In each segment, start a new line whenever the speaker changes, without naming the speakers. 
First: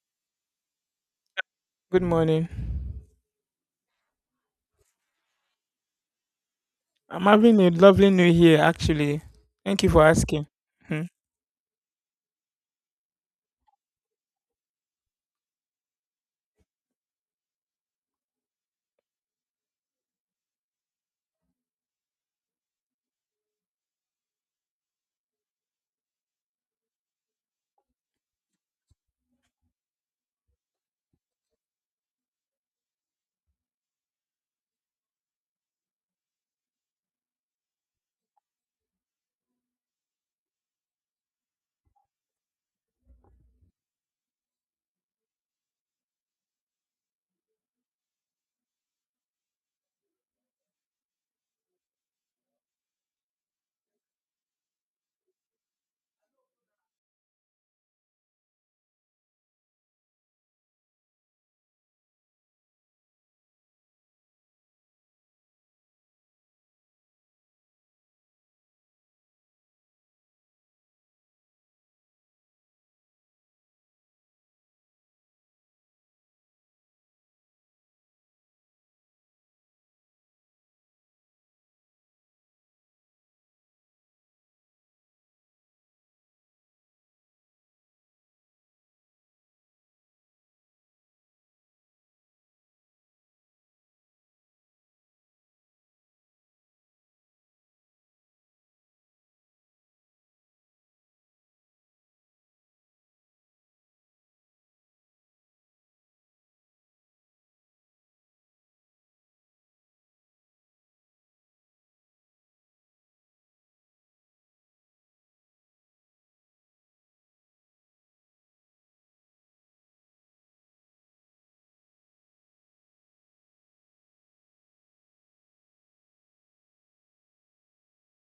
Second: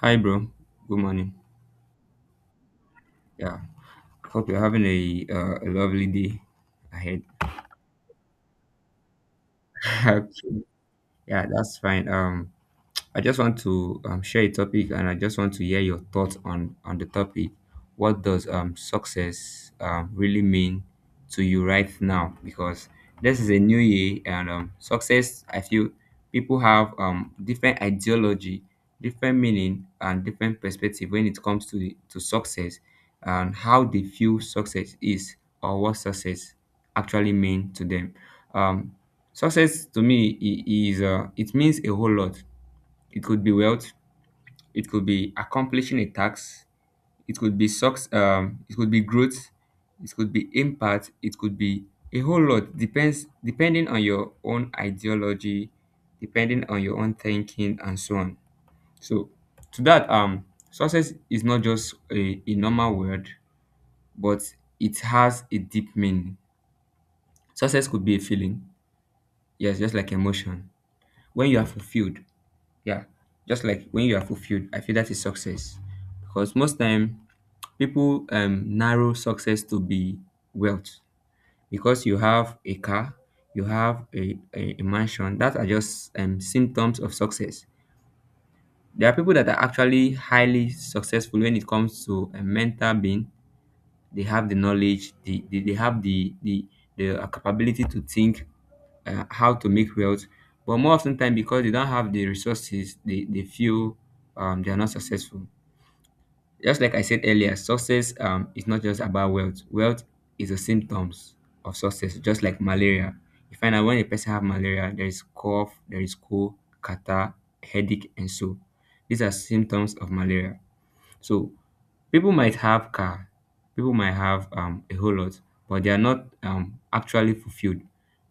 Hi, bro. Good morning.
Good morning.
Yeah, hope you're having a lovely day ahead.
I'm having a lovely new year, actually. Thank you for asking.
Okay.
Hmm.
Yeah, that's fine. I just want to share a topic, and I just want to hear your thoughts on the topic. What does success really mean to you right now? Because this is a new year, and success. I feel people have different ideology, different meaning, and different perspective when it comes to to success, and how they feel success is, or what success actually mean to them. Um, success to me is it means a whole lot. It could be wealth. It could be accomplishing a task. It could be success. It could be growth. It could be impact. It could be a whole lot. Depends Depending on your own ideology, depending on your own thinking, and so on. So to that, success is not just a normal word, but it has a deep meaning. Success could be a feeling. Yes, just like emotion. When you are fulfilled, yeah, just like when you are fulfilled, I feel that is success, because most time people narrow success to be wealth. Because you have a car, you have a mansion, that are just symptoms of success. There are people that are actually highly successful when it comes to a mental being. They have the knowledge, they have the capability to think how to make wealth. But more often time, because they don't have the resources, they feel they are not successful. Just like I said earlier, success is not just about wealth. Wealth is the symptoms of success, just like malaria. You find out when a person have malaria, there is cough, there is cold, catarrh, headache, and so these are symptoms of malaria. So people might have car, people might have a whole lot, but they are not actually fulfilled.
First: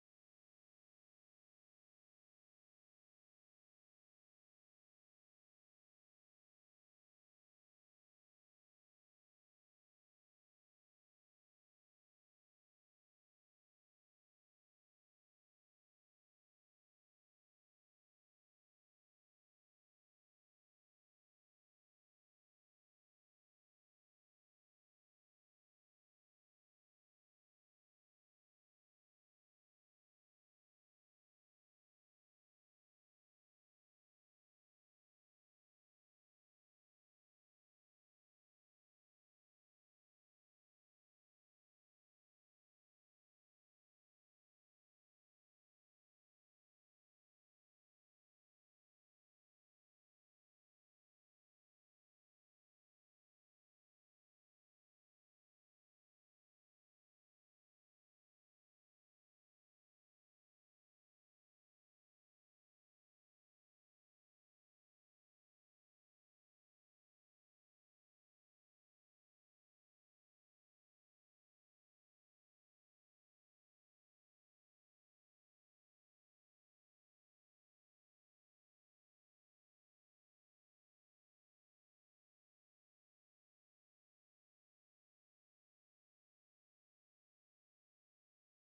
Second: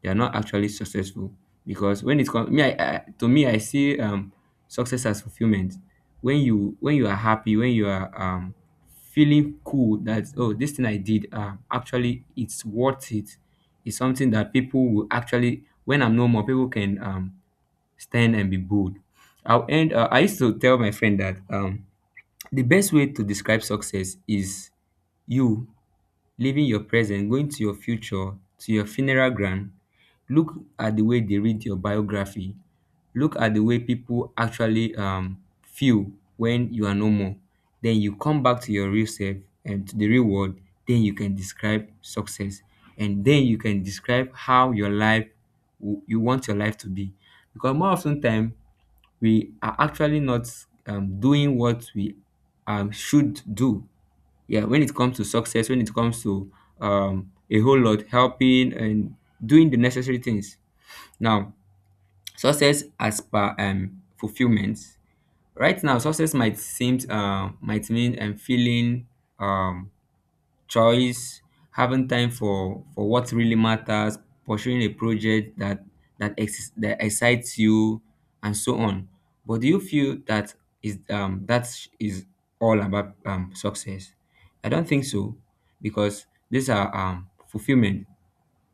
They are not actually successful. Because when it comes, to me, I see success as fulfillment. When you are happy, when you are feeling cool that, oh, this thing I did actually it's worth it. It's something that people will actually, when I'm no more, people can stand and be bold. I'll end. I used to tell my friend that the best way to describe success is you living your present, going to your future, to your funeral ground. Look at the way they read your biography. Look at the way people actually feel when you are no more. Then you come back to your real self and to the real world. Then you can describe success. And then you can describe how your life you want your life to be. Because more often time we are actually not doing what we should do. Yeah, when it comes to success, when it comes to a whole lot, helping and doing the necessary things. Now, success as per fulfillment. Right now, success might seem might mean feeling um, choice, having time for what really matters, pursuing a project that excites you, and so on. But do you feel that is is all about success? I don't think so, because these are fulfillment.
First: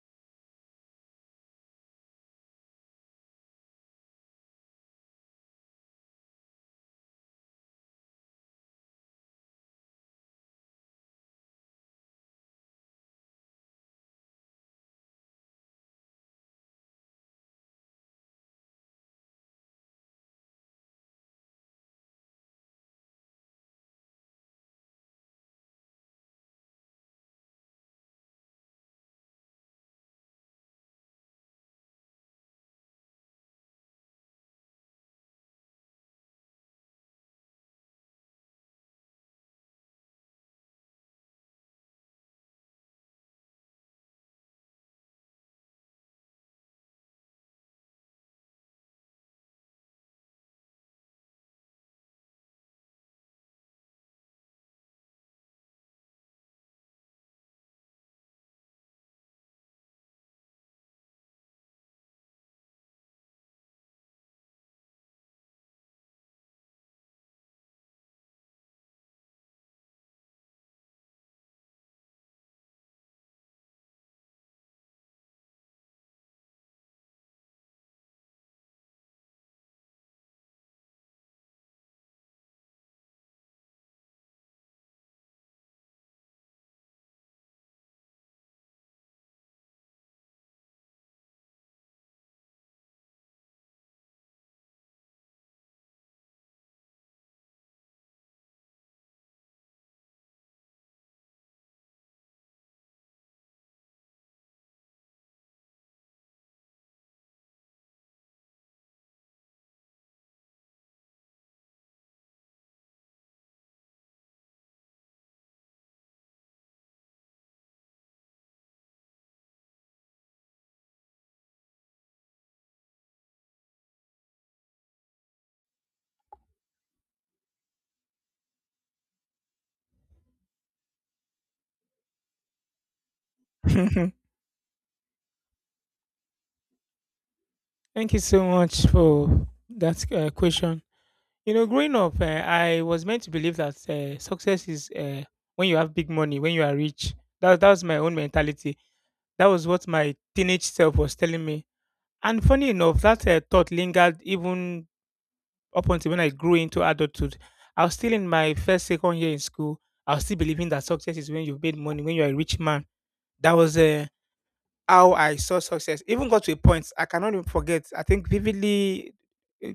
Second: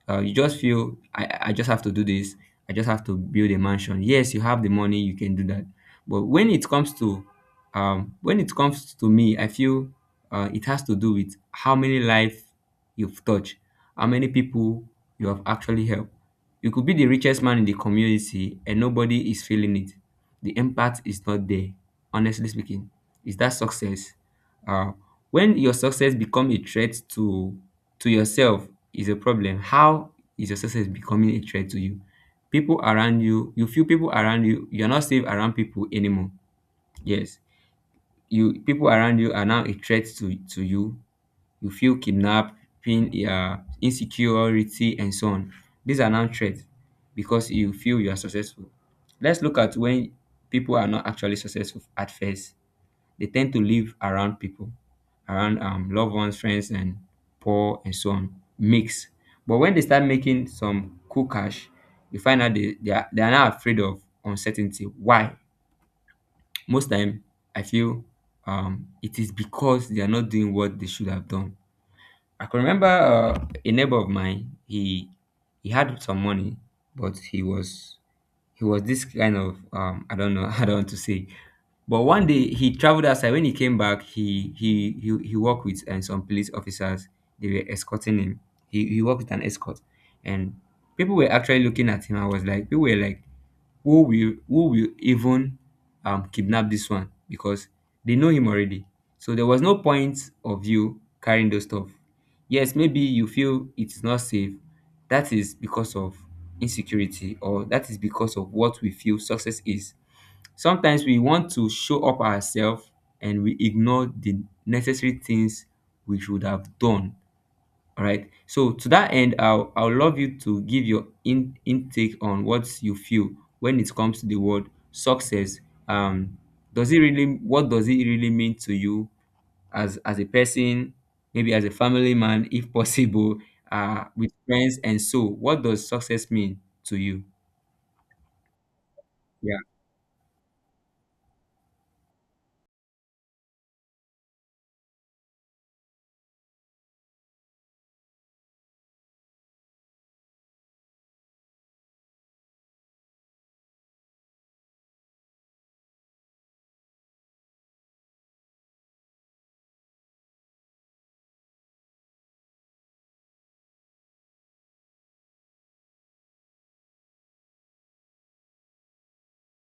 Uh, you just feel, I just have to do this. I just have to build a mansion. Yes, you have the money, you can do that. But when it comes to when it comes to me, I feel it has to do with how many life you've touched, how many people you have actually helped. You could be the richest man in the community and nobody is feeling it. The impact is not there. Honestly speaking, is that success? Uh, when your success become a threat to yourself, is a problem. How is your success becoming a threat to you? People around you, you feel people around you, you're not safe around people anymore. Yes. You, people around you are now a threat to you. You feel kidnapping, insecurity, and so on. These are now threats because you feel you are successful. Let's look at when people are not actually successful at first. They tend to live around people, around loved ones, friends, and poor and so on. Mix. But when they start making some cool cash, you find out they are now afraid of uncertainty. Why? Most time, I feel it is because they are not doing what they should have done. I can remember a neighbor of mine. He had some money, but he was this kind of um, I don't know. I don't want to say, but one day he traveled outside. When he came back, he worked with some police officers. They were escorting him. He worked with an escort. And people were actually looking at him. I was like, people were like, who will even kidnap this one, because they know him already. So there was no point of you carrying those stuff. Yes, maybe you feel it's not safe. That is because of insecurity, or that is because of what we feel success is. Sometimes we want to show up ourselves and we ignore the necessary things we should have done. All right. So to that end, I'll love you to give your in intake on what you feel when it comes to the word success. Um, does it really, what does it really mean to you as a person, maybe as a family man, if possible, with friends, and so what does success mean to you?
Thank you so much for
Yeah.
that question. Growing up, I was meant to believe that success is, when you have big money, when you are rich. That was my own mentality. That was what my teenage self was telling me. And funny enough, that thought lingered even up until when I grew into adulthood. I was still in my first, second year in school. I was still believing that success is when you've made money, when you're a rich man. That was, how I saw success. Even got to a point I cannot even forget. I think vividly, uh,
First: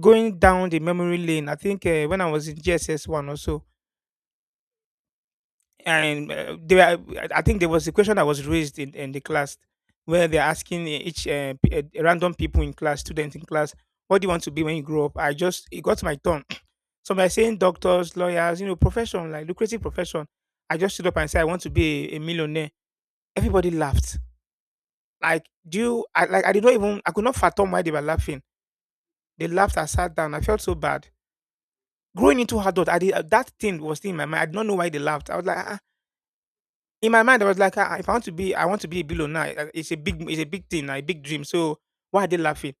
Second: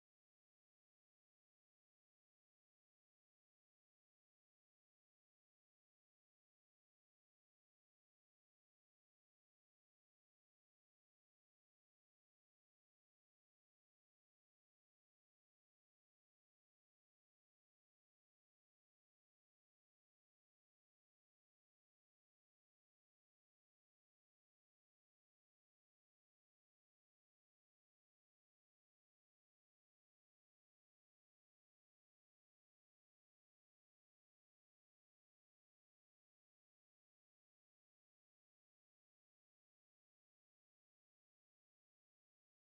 going down the memory lane. I think, when I was in GSS one or so, and, there, I think there was a question that was raised in the class, where they're asking each, random people in class, students in class, what do you want to be when you grow up? I just it got my turn. So, by saying doctors, lawyers, profession, like lucrative profession, I just stood up and said I want to be a millionaire. Everybody laughed. Like, do you, I, like, I did not even, I could not fathom why they were laughing. They laughed. I sat down. I felt so bad. Growing into adult, I did, that thing was still in my mind. I did not know why they laughed. I was like, ah. Ah. In my mind, I was like, ah, if I want to be, I want to be a billionaire. Ah, it's a big, it's a big thing, a big dream. So why are they laughing?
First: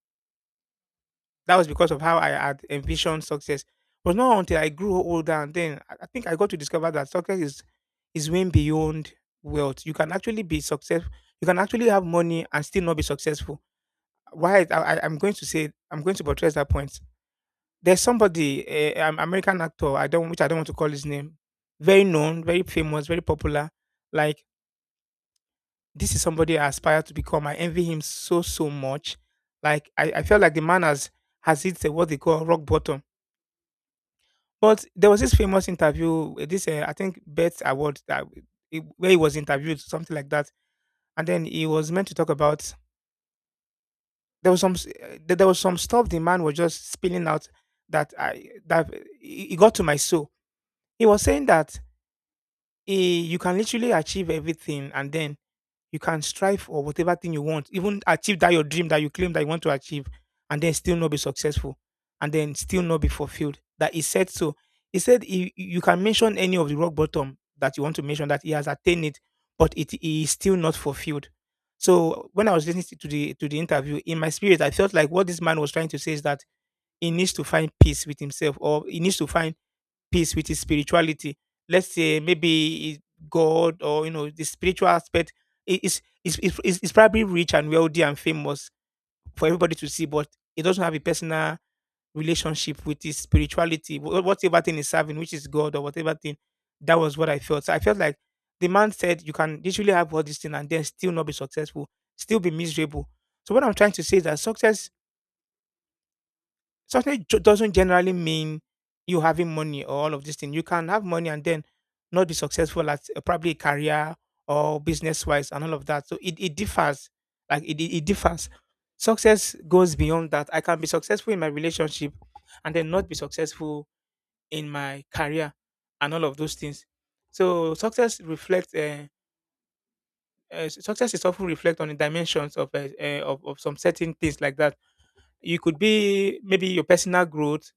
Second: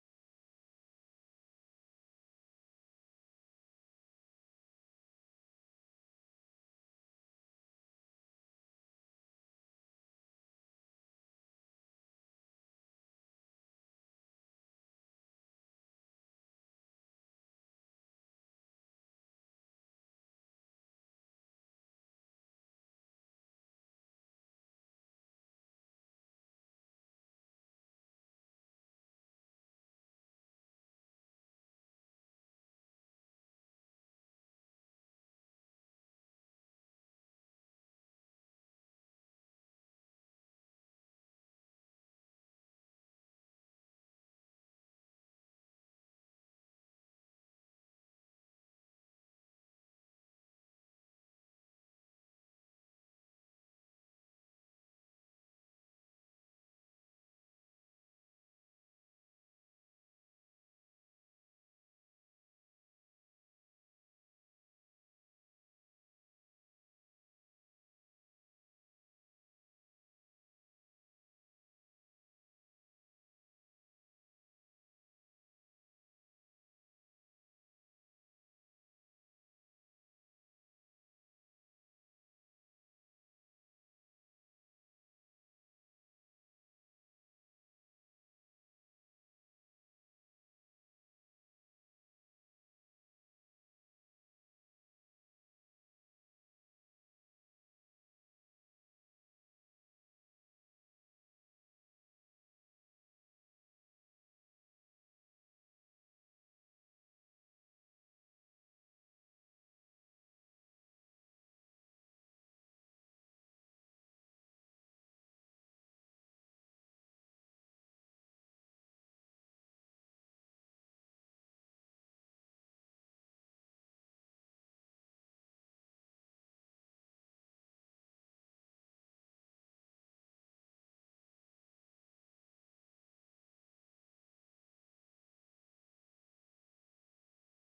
That was because of how I had envisioned success. But not until I grew older, and then I think I got to discover that success is, way beyond wealth. You can actually be successful. You can actually have money and still not be successful. Why, I'm going to buttress that point. There's somebody, a an American actor, I don't want to call his name. Very known, very famous, very popular. Like, this is somebody I aspire to become. I envy him so much. Like, I felt like the man has hit, what they call rock bottom. But there was this famous interview, this, I think, Best Award that, where he was interviewed, something like that, and then he was meant to talk about. There was some, there, was some stuff the man was just spilling out, that it got to my soul. He was saying that, you can literally achieve everything, and then you can strive for whatever thing you want, even achieve that your dream that you claim that you want to achieve, and then still not be successful, and then still not be fulfilled. That he said so. He said, you can mention any of the rock bottom that you want to mention, that he has attained it, but it he is still not fulfilled. So when I was listening to the interview, in my spirit, I felt like what this man was trying to say is that he needs to find peace with himself, or he needs to find peace with his spirituality. Let's say, maybe, God, or the spiritual aspect, is probably rich and wealthy and famous for everybody to see, but it doesn't have a personal relationship with his spirituality, whatever thing is serving, which is God or whatever thing. That was what I felt. So I felt like the man said you can literally have all these things and then still not be successful, still be miserable. So what I'm trying to say is that success doesn't generally mean you having money, or all of these things. You can have money and then not be successful at, probably, career or business wise, and all of that. So it differs. Like it differs. Success goes beyond that. I can be successful in my relationship and then not be successful in my career and all of those things. So success reflects. Success is often reflect on the dimensions of, of, some certain things like that. You could be, maybe, your personal growth,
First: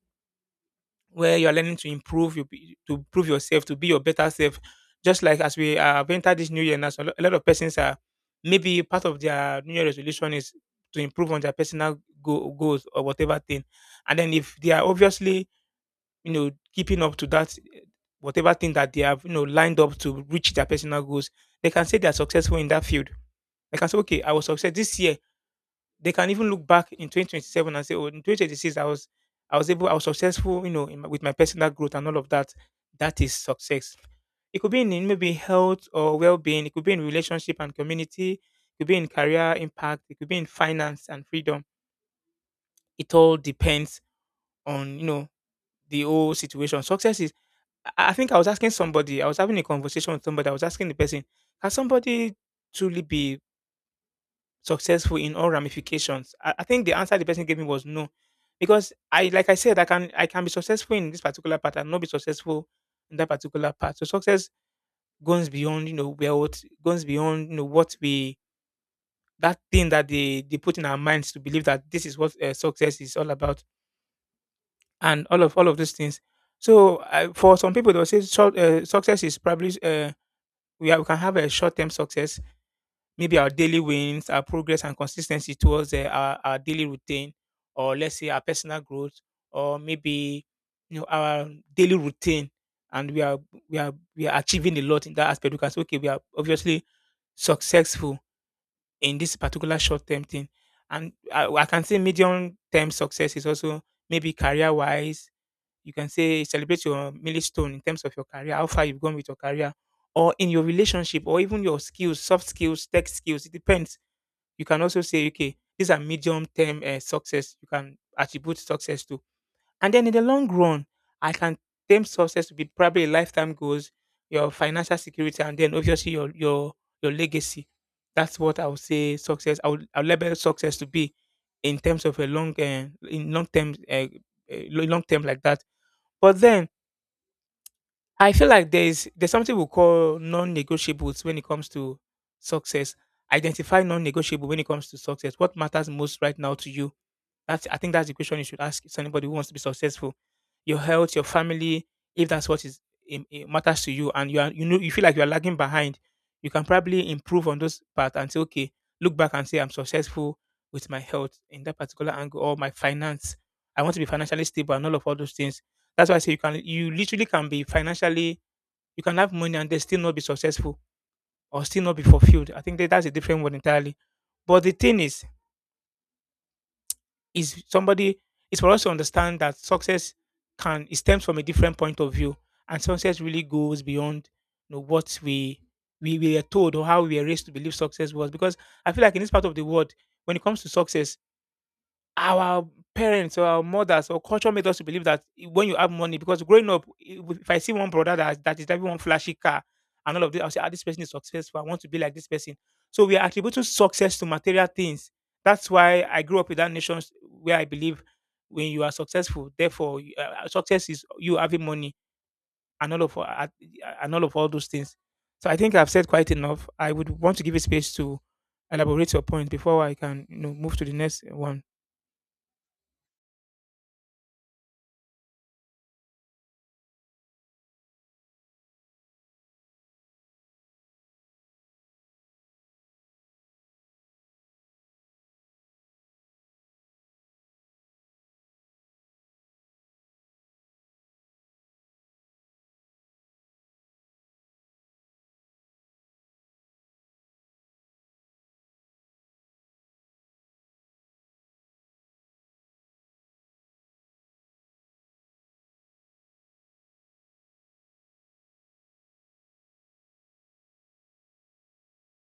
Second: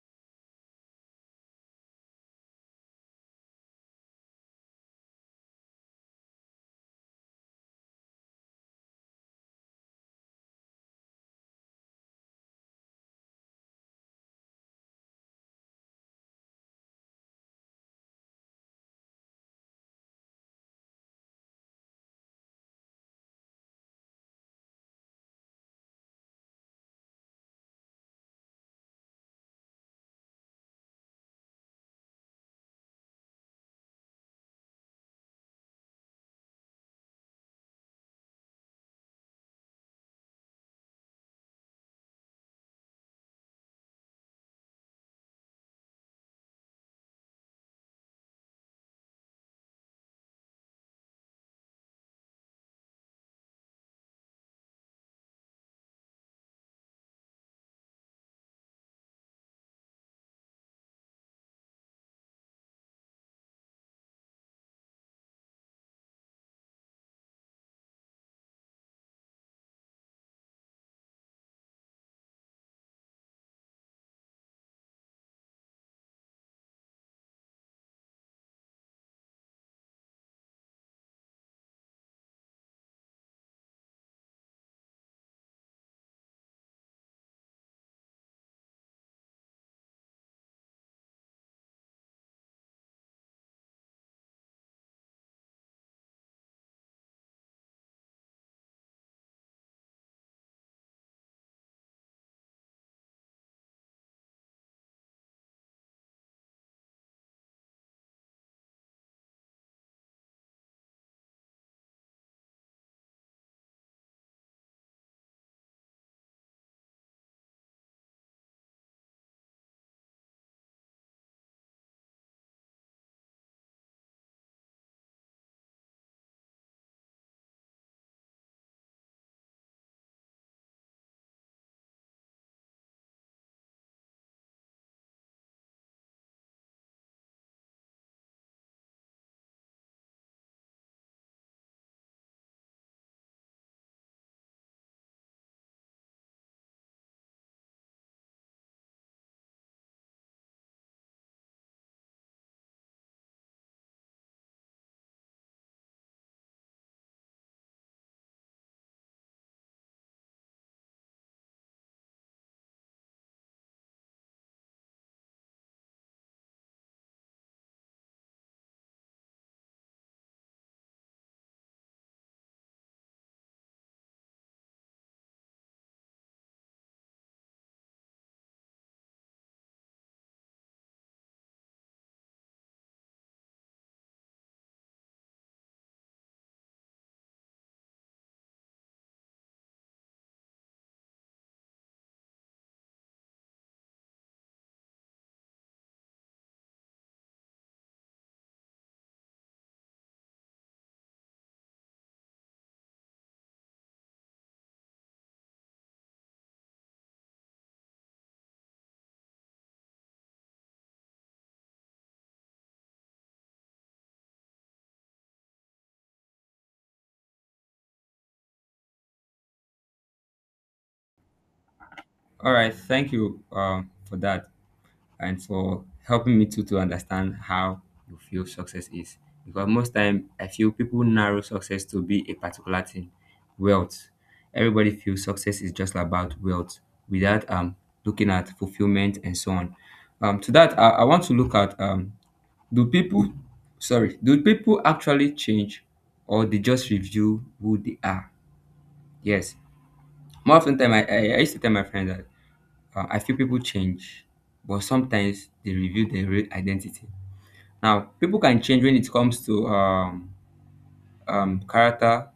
where you're learning to improve, to prove yourself, to be your better self. Just like as we, have entered this new year now, so a lot of persons are, maybe, part of their new year resolution is to improve on their personal goals or whatever thing. And then, if they are, obviously, keeping up to that, whatever thing that they have, lined up to reach their personal goals, they can say they are successful in that field. They can say, okay, I was success this year. They can even look back in 2027 and say, "Oh, in 2026, I was able, I was successful, in with my personal growth and all of that." That is success. It could be in, maybe, health or well-being. It could be in relationship and community. It could be in career impact. It could be in finance and freedom. It all depends on, the whole situation. Success is. I think I was asking somebody. I was having a conversation with somebody. I was asking the person, can somebody truly be successful in all ramifications? I think the answer the person gave me was no, because, I, like I said, I can be successful in this particular part and not be successful in that particular part. So success goes beyond, where, what goes beyond, what we, that thing that they put in our minds, to believe that this is what, success is all about, and all of these things. So, for some people, they'll say, so, success is probably, we, are, we can have a short term success, maybe our daily wins, our progress and consistency towards, our daily routine, or let's say our personal growth, or maybe, our daily routine, and we are achieving a lot in that aspect, because, okay, we are obviously successful in this particular short term thing, and I can say medium term success is also, maybe, career wise. You can say celebrate your milestone in terms of your career, how far you've gone with your career, or in your relationship, or even your skills, soft skills, tech skills. It depends. You can also say, okay, these are medium term, success you can attribute success to. And then in the long run, I can term success to be probably lifetime goals, your financial security, and then obviously, your legacy. That's what I would say success. I would label success to be in terms of a long, in long term, like that. But then, I feel like there's something we call non-negotiables when it comes to success. Identify non-negotiable when it comes to success. What matters most right now to you? That's I think that's the question you should ask anybody who wants to be successful. Your health, your family, if that's what, is it matters to you, and you are, you feel like you are lagging behind, you can probably improve on those parts and say, okay, look back and say, I'm successful with my health in that particular angle, or my finance. I want to be financially stable and all those things. That's why I say, you can, you literally can be financially, you can have money and they still not be successful, or still not be fulfilled. I think that's a different one entirely. But the thing is somebody, it's for us to understand that success can, it stems from a different point of view, and success really goes beyond, what we, were told, or how we were raised to believe success was. Because I feel like, in this part of the world, when it comes to success, our parents or our mothers or culture made us to believe that, I when you have money. Because growing up, I w if I see one brother that is driving one flashy car and all of this, I'll say, "Ah, this person is successful. I want to be like this person." So we are attributing success to material things. That's why I grew up with that nation where I believe when you are successful, therefore, you success is you having money and all of a and all of all those things. So I think I've said quite enough. I would want to give a space to elaborate your point before I can, move to the next one.
All right. Thank you for that, and for helping me too to understand how you feel success is. Because most time I feel people narrow success to be a particular thing, wealth. Everybody feels success is just about wealth without looking at fulfillment and so on. To that, I want to look at um, do people, sorry, do people actually change, or they just review who they are? Yes. More often time, I used to tell my friends that I feel people change, but sometimes they reveal their real identity. Now, people can change when it comes to character,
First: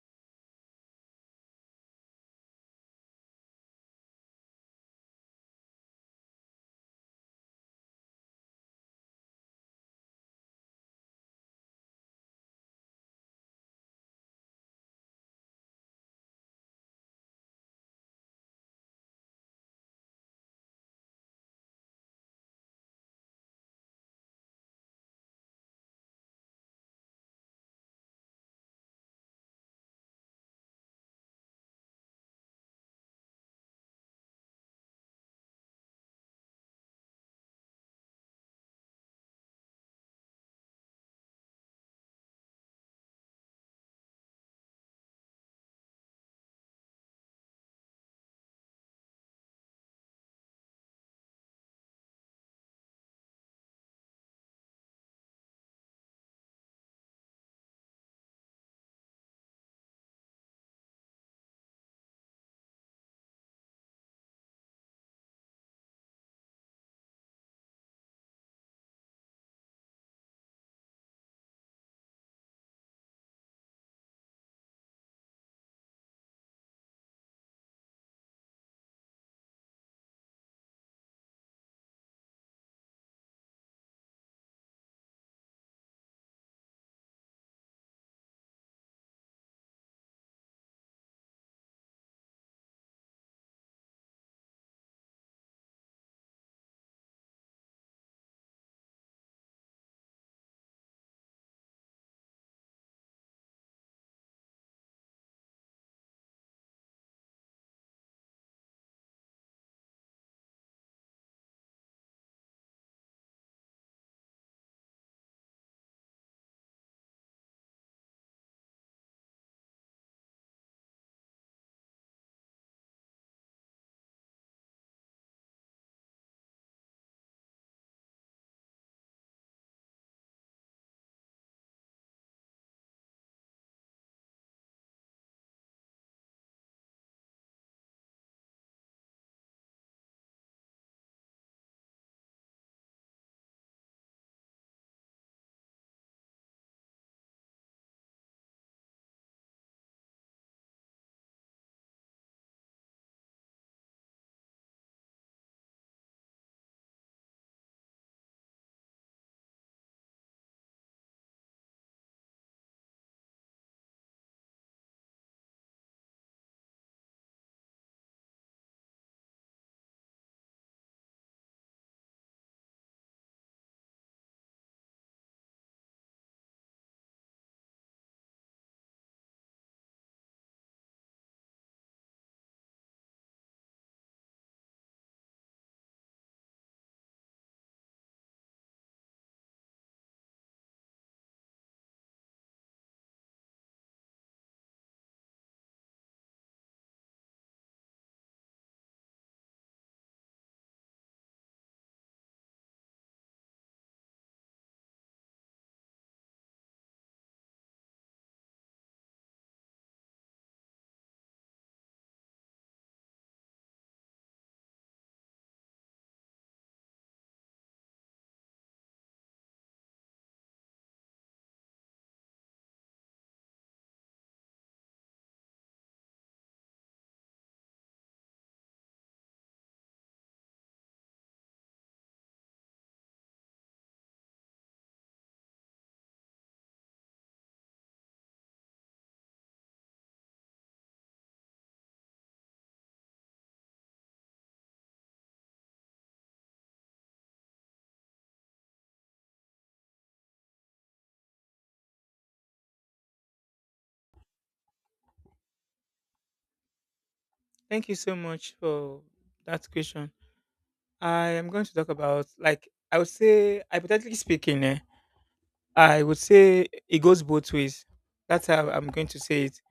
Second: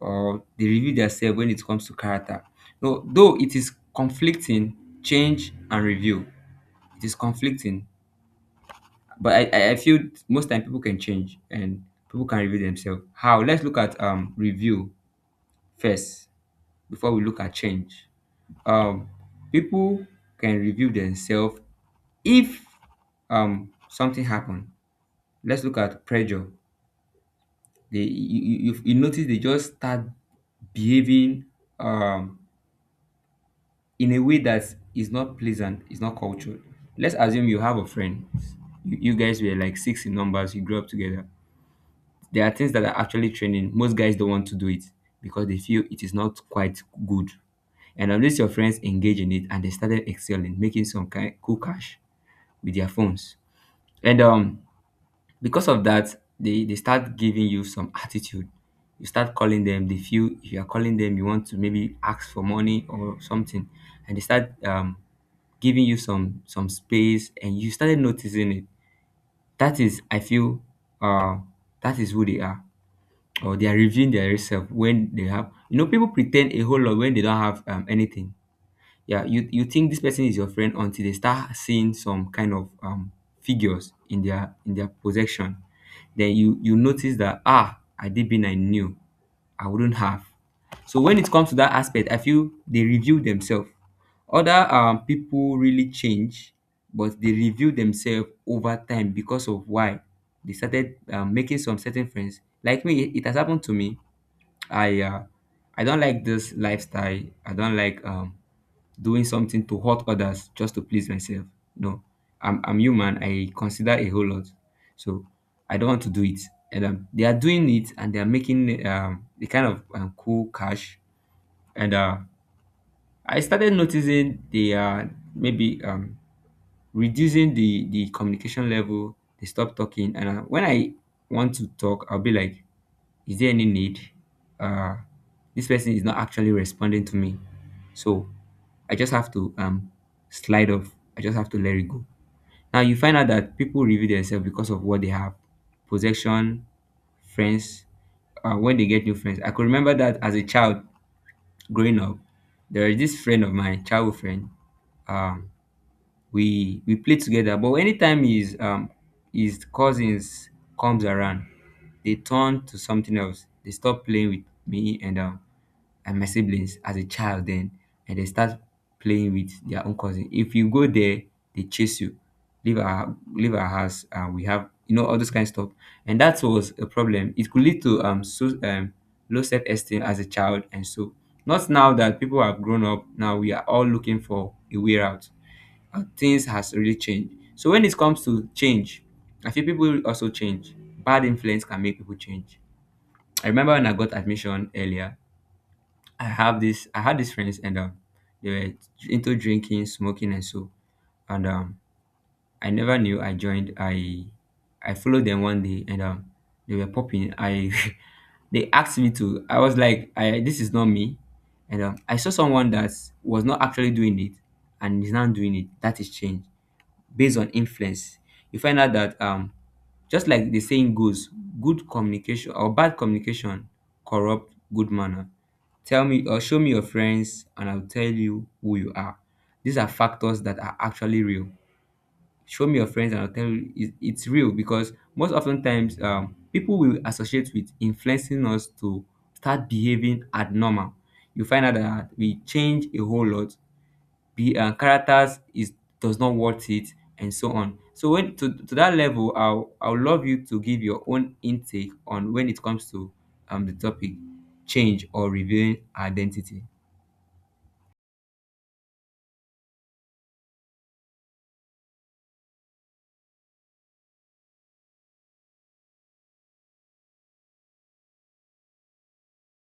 or they reveal themselves when it comes to character. No, though it is conflicting, change and review. It is conflicting, but I feel most time people can change and people can reveal themselves. How? Let's look at review first before we look at change. Um, people can reveal themselves if something happened. Let's look at pressure. They you, you, you You notice they just start behaving um in a way that is not pleasant, is not cultured. Let's assume you have a friend. You guys were like six in numbers, you grew up together. There are things that are actually training most guys don't want to do, it because they feel it is not quite good. And unless your friends engage in it and they started excelling, making some kind cool cash with their phones. And um, because of that, they start giving you some attitude. You start calling them, they feel if you are calling them, you want to maybe ask for money or something. And they start giving you some space, and you started noticing it. That is, I feel uh, that is who they are, or they are reviewing their self. When they have, you know, people pretend a whole lot when they don't have anything. Yeah, you think this person is your friend until they start seeing some kind of um, figures in their possession. Then you notice that, ah, I did been, I knew, I wouldn't have. So when it comes to that aspect, I feel they review themselves. Other people really change, but they review themselves over time. Because of why? They started making some certain friends. Like me, it has happened to me. I I don't like this lifestyle. I don't like doing something to hurt others just to please myself. No, I'm human. I consider a whole lot. So I don't want to do it. And they are doing it, and they are making the kind of cool cash. And I started noticing they are maybe reducing the communication level. They stop talking. And when I want to talk, I'll be like, is there any need uh this person is not actually responding to me, so I just have to slide off. I just have to let it go. Now you find out that people review themselves because of what they have, possession, friends, when they get new friends. I could remember that as a child growing up, there is this friend of mine, childhood friend. um we play together, but anytime his cousins comes around, they turn to something else. They stop playing with me and my siblings as a child then, and they start playing with their own cousin. If you go there, they chase you, leave our house, and we have, you know, all those kind of stuff. And that was a problem. It could lead to low self-esteem as a child. And so, not now that people have grown up, now we are all looking for a way out. Things has really changed. So when it comes to change, I feel people also change. Bad influence can make people change. I remember when I got admission earlier, I have this I had these friends, and they were into drinking, smoking, and so. And I never knew I joined. I followed them one day, and they were popping. I they asked me to I was like, I this is not me. And I saw someone that was not actually doing it and is now doing it. That is change based on influence. You find out that just like the saying goes, good communication or bad communication corrupt good manner. Tell me or show me your friends and I'll tell you who you are. These are factors that are actually real. Show me your friends and I'll tell you it's real, because most often times people will associate with influencing us to start behaving abnormal. You find out that we change a whole lot. Be characters is does not worth it, and so on. So when to, that level, I'll love you to give your own intake on when it comes to the topic, change or revealing identity.
Thank you so much for that question. I am going to talk about like I would say hypothetically speaking, I would say it goes both ways. That's how I'm going to say it.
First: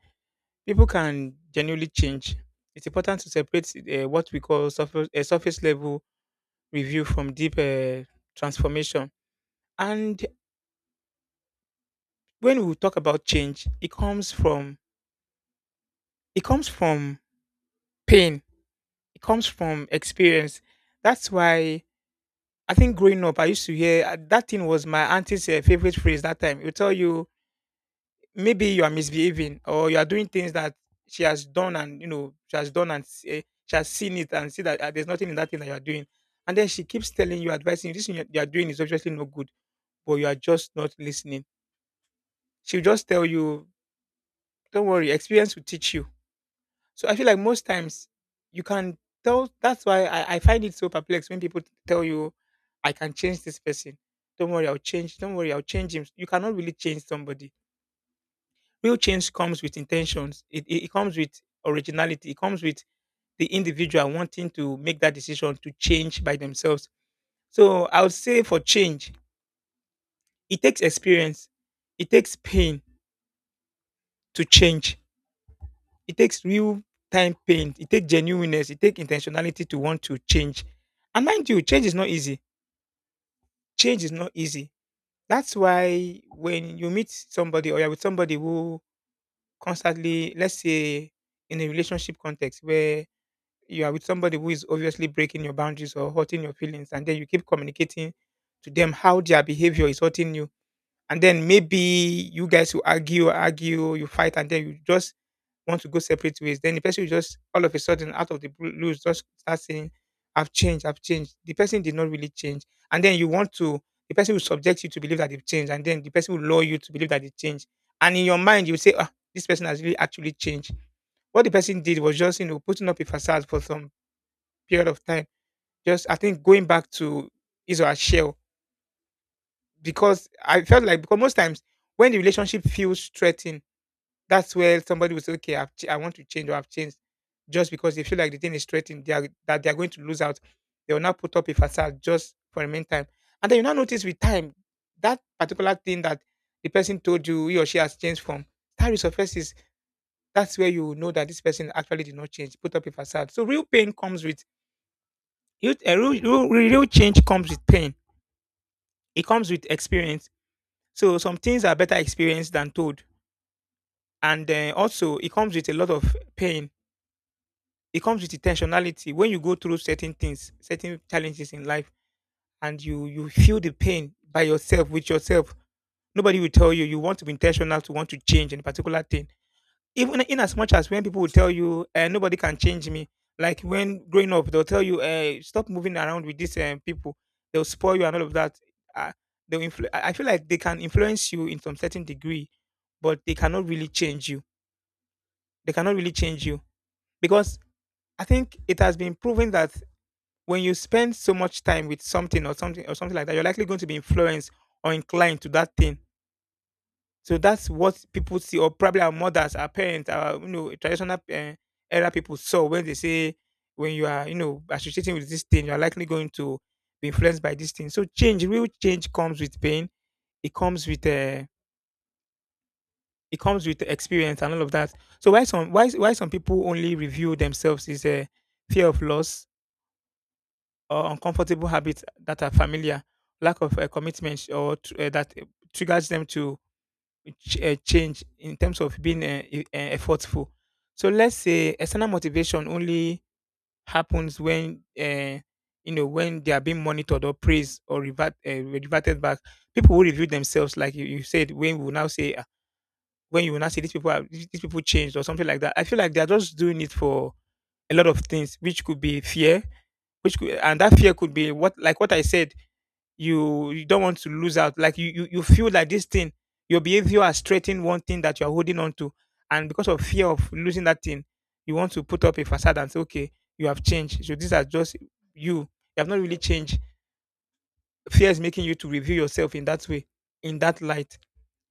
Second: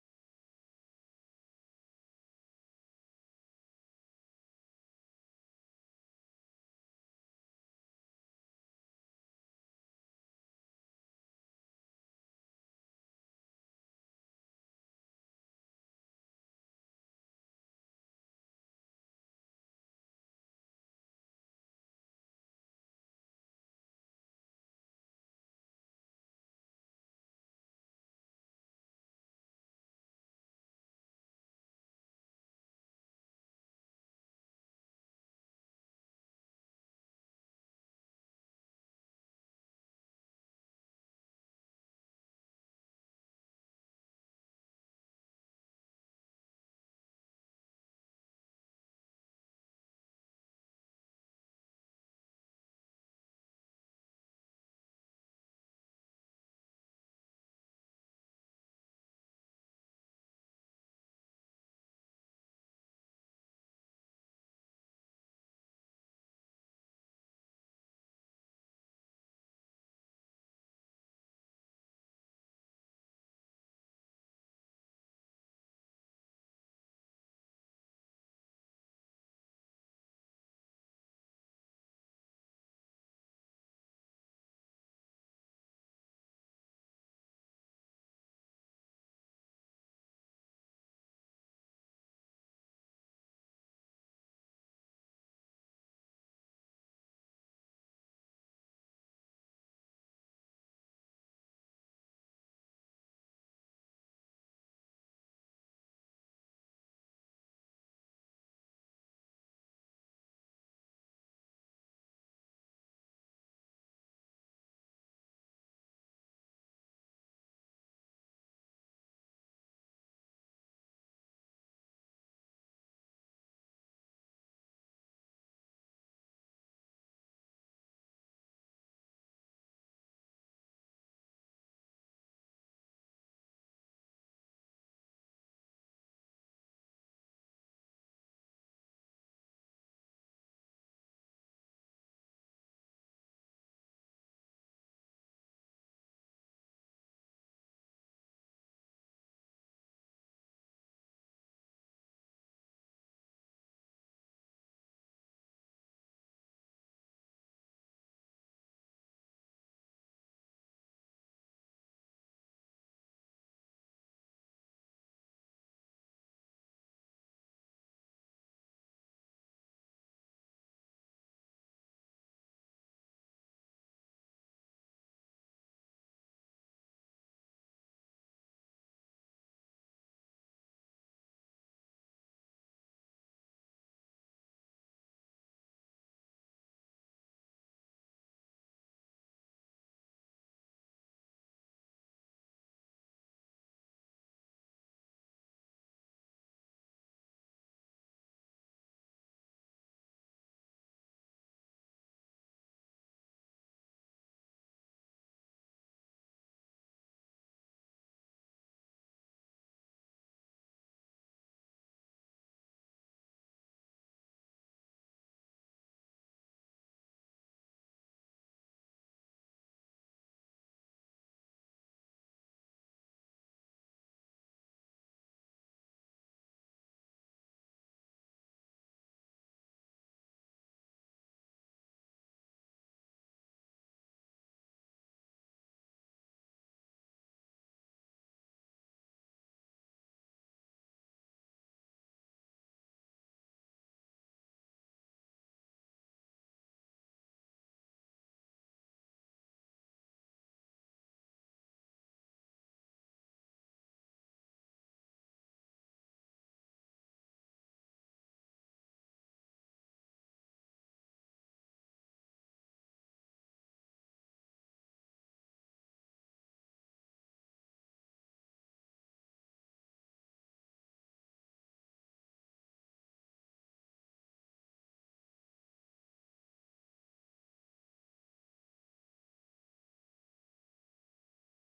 People can genuinely change. It's important to separate what we call surface, surface level review from deep transformation. And when we talk about change, it comes from pain. It comes from experience. That's why I think growing up, I used to hear that thing was my auntie's favorite phrase that time. It will tell you maybe you are misbehaving or you are doing things that she has done and you know she has done and she has seen it and see that there's nothing in that thing that you are doing. And then she keeps telling you, advising you, this thing you are doing is obviously no good, but you are just not listening. She'll just tell you, don't worry, experience will teach you. So I feel like most times you can tell. That's why I find it so perplexed when people tell you, I can change this person. Don't worry, I'll change. Don't worry, I'll change him. You cannot really change somebody. Real change comes with intentions, it comes with originality, it comes with the individual wanting to make that decision to change by themselves. So I would say for change, it takes experience, it takes pain to change. It takes real time pain. It takes genuineness. It takes intentionality to want to change. And mind you, change is not easy. Change is not easy. That's why when you meet somebody or you're with somebody who constantly, let's say, in a relationship context where you are with somebody who is obviously breaking your boundaries or hurting your feelings, and then you keep communicating to them how their behavior is hurting you, and then maybe you guys will argue, argue, you fight, and then you just want to go separate ways. Then the person will just all of a sudden out of the blue, just start saying, I've changed, I've changed. The person did not really change. And then you want to the person will subject you to believe that they've changed, and then the person will lure you to believe that they changed. And in your mind, you will say, ah, this person has really actually changed. What the person did was just, you know, putting up a facade for some period of time. Just I think going back to his or her shell. Because I felt like because most times when the relationship feels threatened, that's where somebody will say, "Okay, I want to change or I've changed," just because they feel like the thing is threatened, that they are going to lose out. They will not put up a facade just for a meantime, and then you now notice with time that particular thing that the person told you he or she has changed from, that resurfaces. That's where you know that this person actually did not change, put up a facade. So real pain comes with real change comes with pain. It comes with experience. So some things are better experienced than told, and also it comes with a lot of pain. It comes with intentionality. When you go through certain things, certain challenges in life, and you feel the pain by yourself with yourself, nobody will tell you. You want to be intentional to want to change in a particular thing. Even in as much as when people will tell you, nobody can change me. Like when growing up, they'll tell you, stop moving around with these people. They'll spoil you and all of that. Uh, I feel like they can influence you in some certain degree, but they cannot really change you. They cannot really change you because I think it has been proven that when you spend so much time with something or something or something like that, you're likely going to be influenced or inclined to that thing. So that's what people see, or probably our mothers, our parents, our you know traditional era people saw when they say when you are you know associating with this thing, you are likely going to be influenced by this thing. So change, real change comes with pain. It comes with uh, it comes with experience and all of that. So why some people only review themselves is a fear of loss or uncomfortable habits that are familiar, lack of commitment, that triggers them to change in terms of being effortful. So let's say external motivation only happens when you know when they are being monitored or praised or reverted back. People will review themselves, like you said. When we will now say "Ah, when you will now see these people are these people changed or something like that. I feel like they are just doing it for a lot of things, which could be fear, which could and that fear could be what like what I said you don't want to lose out. Like you feel like this thing, your behavior has straightened one thing that you're holding on to. And because of fear of losing that thing, you want to put up a facade and say, okay, you have changed. So these are just you. You have not really changed. Fear is making you to review yourself in that way, in that light.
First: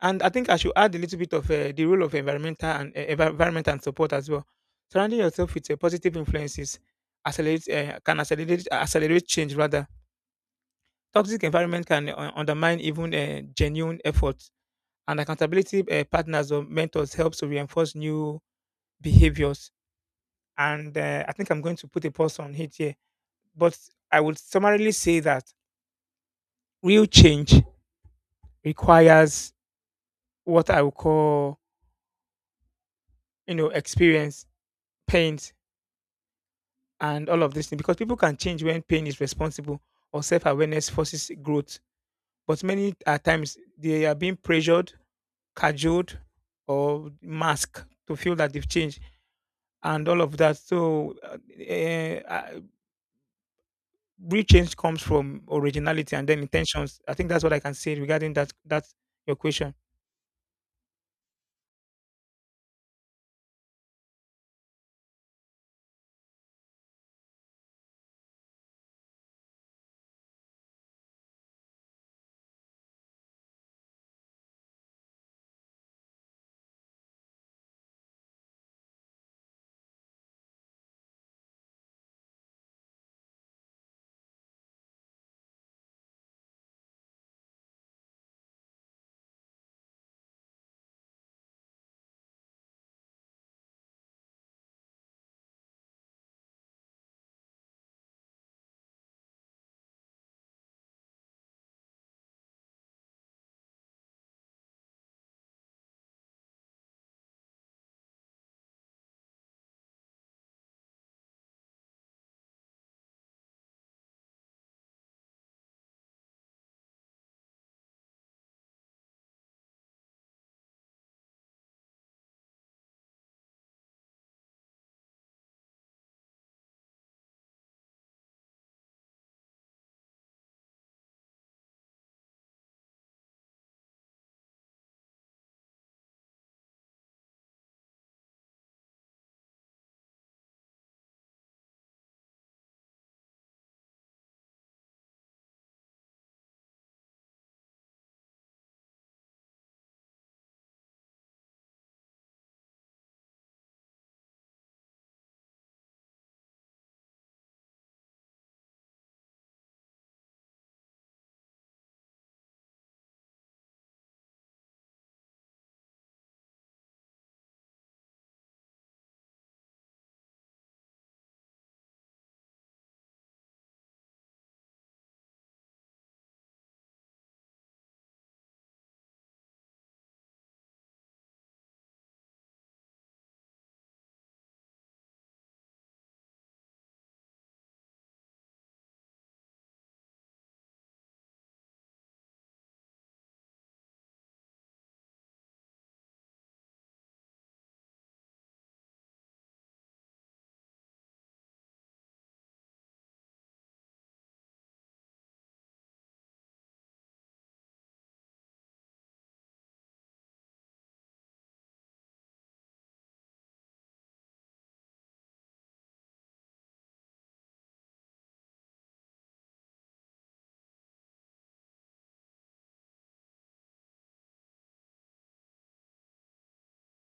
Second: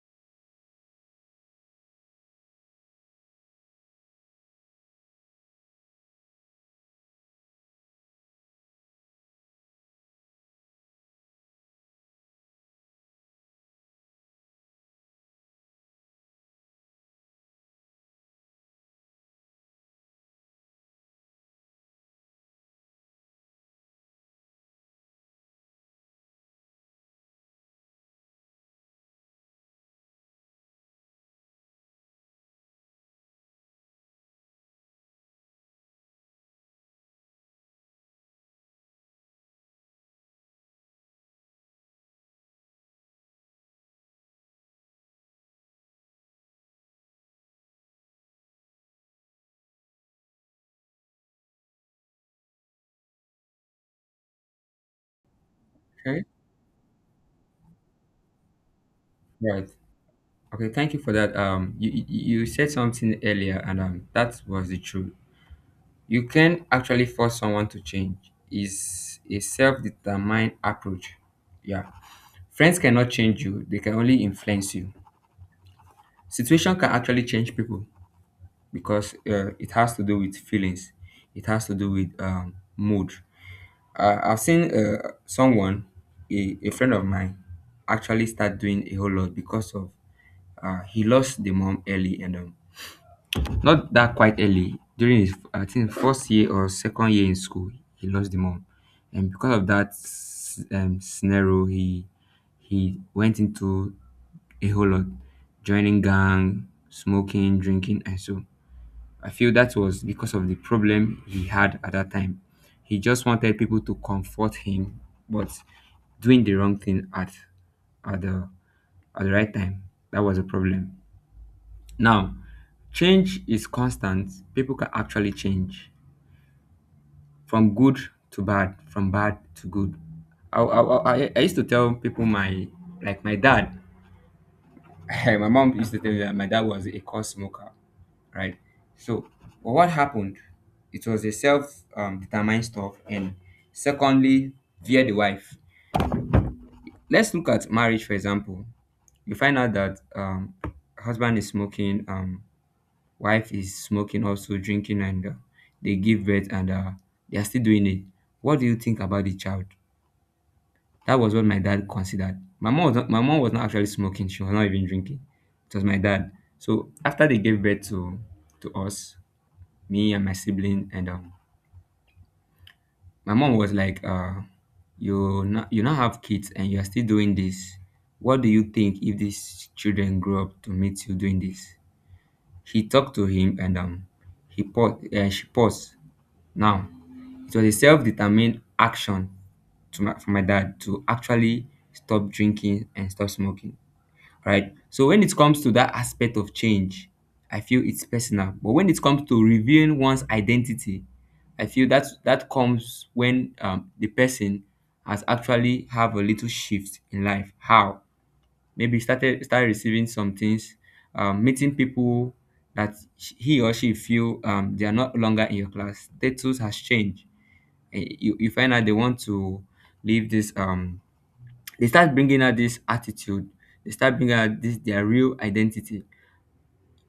And I think I should add a little bit of the role of environmental and environment and support as well. Surrounding yourself with positive influences accelerate can accelerate change rather. Toxic environment can undermine even genuine efforts, and accountability partners or mentors helps to reinforce new behaviors. And I think I'm going to put a pause on it here. But I would summarily say that real change requires what I would call, you know, experience, pain, and all of this thing because people can change when pain is responsible or self-awareness forces growth. But many at times they are being pressured, cajoled, or masked to feel that they've changed and all of that. So, real change comes from originality
Okay.
and then intentions. I think that's what I can say regarding that. That's your
Right.
question.
Okay, thank you for that. You said something earlier, and that was the truth. You can actually force someone to change, is a self-determined approach. Yeah, friends cannot change you, they can only influence you. Situation can actually change people, because it has to do with feelings. It has to do with mood. I've seen someone, a friend of mine, actually start doing a whole lot because of he lost the mom early, and not that quite early, during his I think first year or second year in school he lost the mom. And because of that scenario, he went into a whole lot, joining gang, smoking, drinking, and so. I feel that was because of the problem he had at that time. He just wanted people to comfort him, but doing the wrong thing at at the at the right time. That was a problem. Now, change is constant. People can actually change from good to bad, from bad to good. I, I, I used to tell people my, like my dad. My mom used to tell me that my dad was a core smoker, right? So, but what happened? It was a self determined stuff, and secondly, via the wife. Let's look at marriage, for example. You find out that husband is smoking, wife is smoking, also drinking, and they give birth, and they are still doing it. What do you think about the child? That was what my dad considered. My mom was not actually smoking, she was not even drinking. It was my dad. So after they gave birth to us, me and my sibling, and my mom was like, you not, you now have kids and you are still doing this. What do you think if these children grow up to meet you doing this? She talked to him, and she paused. Now, it was a self-determined action to for my dad to actually stop drinking and stop smoking, right? So when it comes to that aspect of change, I feel it's personal. But when it comes to revealing one's identity, I feel that that comes when the person has actually have a little shift in life. How? Maybe started receiving some things, meeting people that he or she feel they are not longer in your class. Status has changed. Eh, you find out they want to leave this they start bringing out this attitude, they start bringing out this their real identity.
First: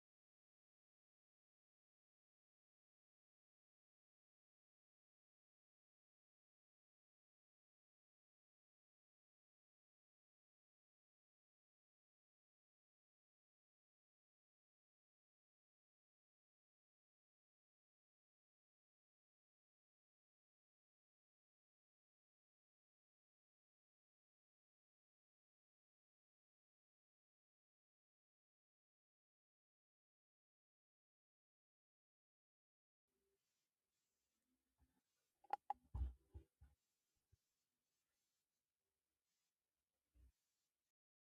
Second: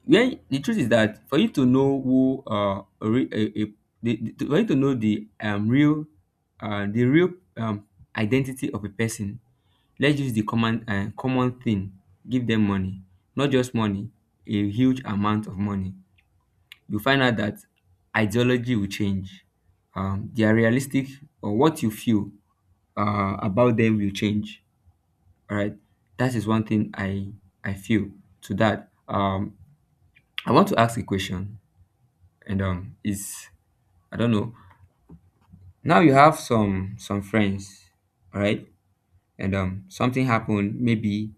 Where the truth is that for you to know who a, re- a the- for you to know the real the real um identity of a person, let's use the common common thing. Give them money, not just money, a huge amount of money. You find out that ideology will change. Their realistic or what you feel about them will change. All right, that is one thing I feel to that. I want to ask a question, and is I don't know. Now you have some friends, all right? And something happened, maybe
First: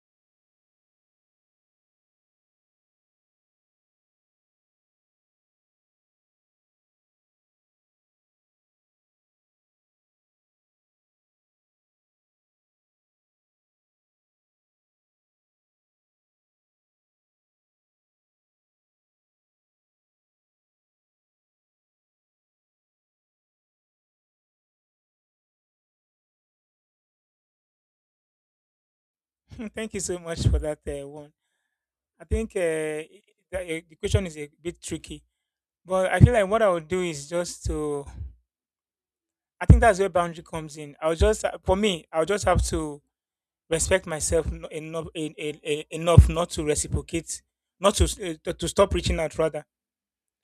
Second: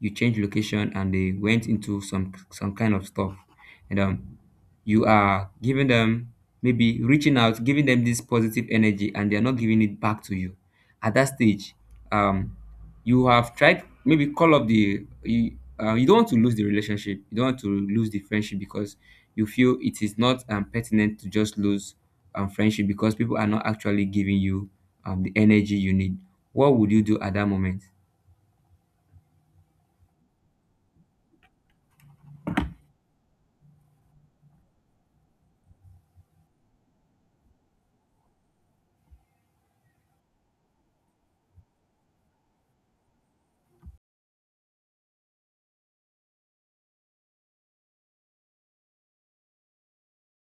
you changed location and they went into some kind of stuff. And you are giving them, maybe reaching out, giving them this positive energy, and they're not giving it back to you. At that stage, um you have tried, maybe call up you don't want to lose the relationship, you don't want to lose the friendship, because you feel it is not pertinent to just lose friendship because people are not actually giving you the energy you need. What would you do at that moment?
Thank you so much for that one. I think the question is a bit tricky, but I feel like what I would do is just to. I think that's where boundary comes in. I'll just, for me, I'll just have to respect myself enough en- en- en- enough not to reciprocate, not to s- eh, to stop reaching out rather.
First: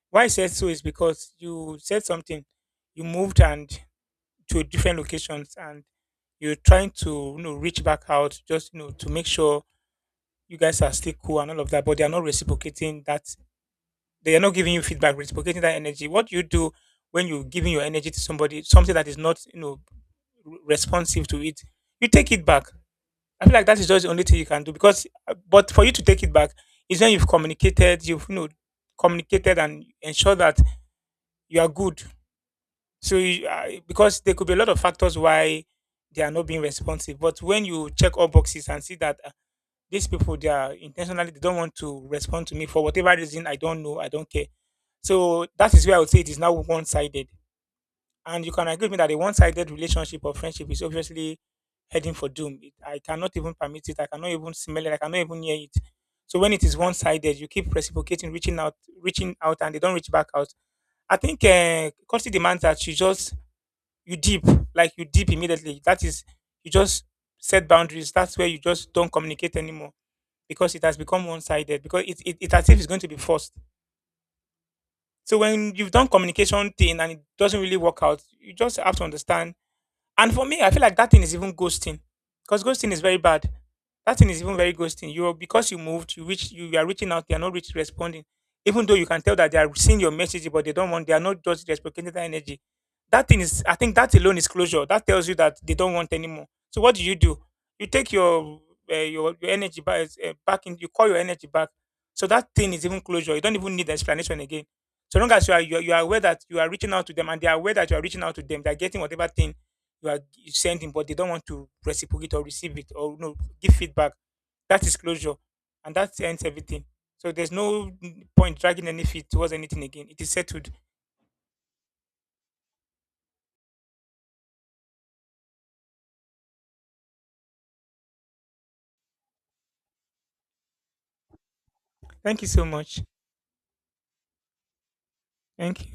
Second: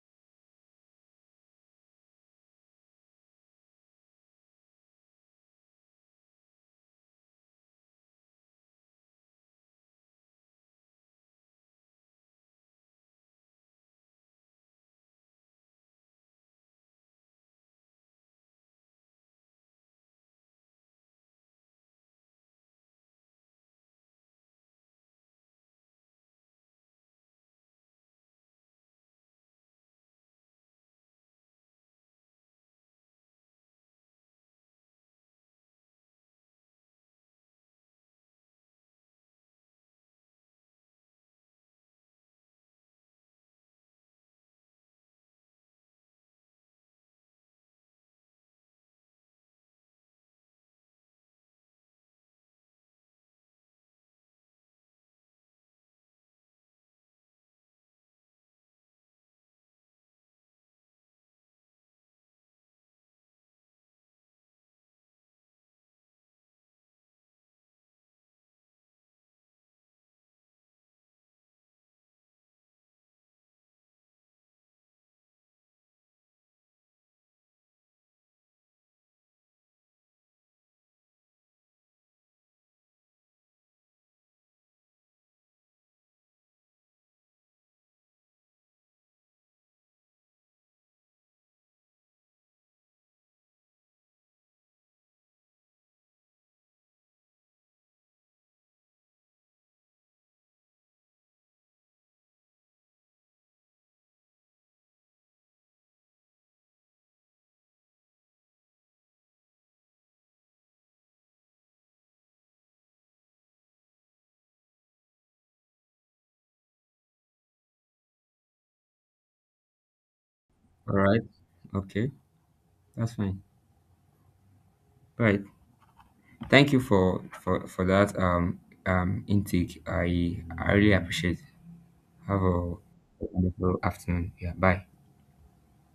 Why I said so is because you said something, you moved and to different locations, and you're trying to you know reach back out just you know to make sure you guys are still cool and all of that, but they are not reciprocating that, they are not giving you feedback, reciprocating that energy. What do you do when you're giving your energy to somebody something that is not you know responsive to it? You take it back. I feel like that is just the only thing you can do because, but for you to take it back is when you've communicated, you've you know communicated and ensure that you are good. So because there could be a lot of factors why they are not being responsive, but when you check all boxes and see that these people they are intentionally they don't want to respond to me for whatever reason, I don't know, I don't care. So that is where I would say it is now one sided. And you can agree with me that a one-sided relationship or friendship is obviously heading for doom. It, I cannot even permit it. I cannot even smell it. I cannot even hear it. So when it is one-sided, you keep reciprocating, reaching out, and they don't reach back out. I think courtesy demands that you just you deep, like you deep immediately. That is, you just set boundaries. That's where you just don't communicate anymore because it has become one-sided. Because it as if it's going to be forced. So when you've done communication thing and it doesn't really work out, you just have to understand, and for me, I feel like that thing is even ghosting, because ghosting is very bad. That thing is even very ghosting. You because you moved, you are reaching out, they are not reach responding, even though you can tell that they are seeing your message, but they don't want, they are not just reciprocating that energy. I think that alone is closure. That tells you that they don't want anymore. So what do? You take your your energy back, back in. You call your energy back. So that thing is even closure. You don't even need explanation again. So long as you are aware that you are reaching out to them and they are aware that you are reaching out to them, they are getting whatever thing you are sending, but they don't want to reciprocate or receive it or no give feedback. That is closure, and that ends everything. So there's no point dragging any feet towards anything again. It is settled.
All right. Okay. That's fine. All right. Thank you for that intake. I really appreciate. Have
Thank you so
a
much.
wonderful afternoon. Yeah. Bye.
Thank you.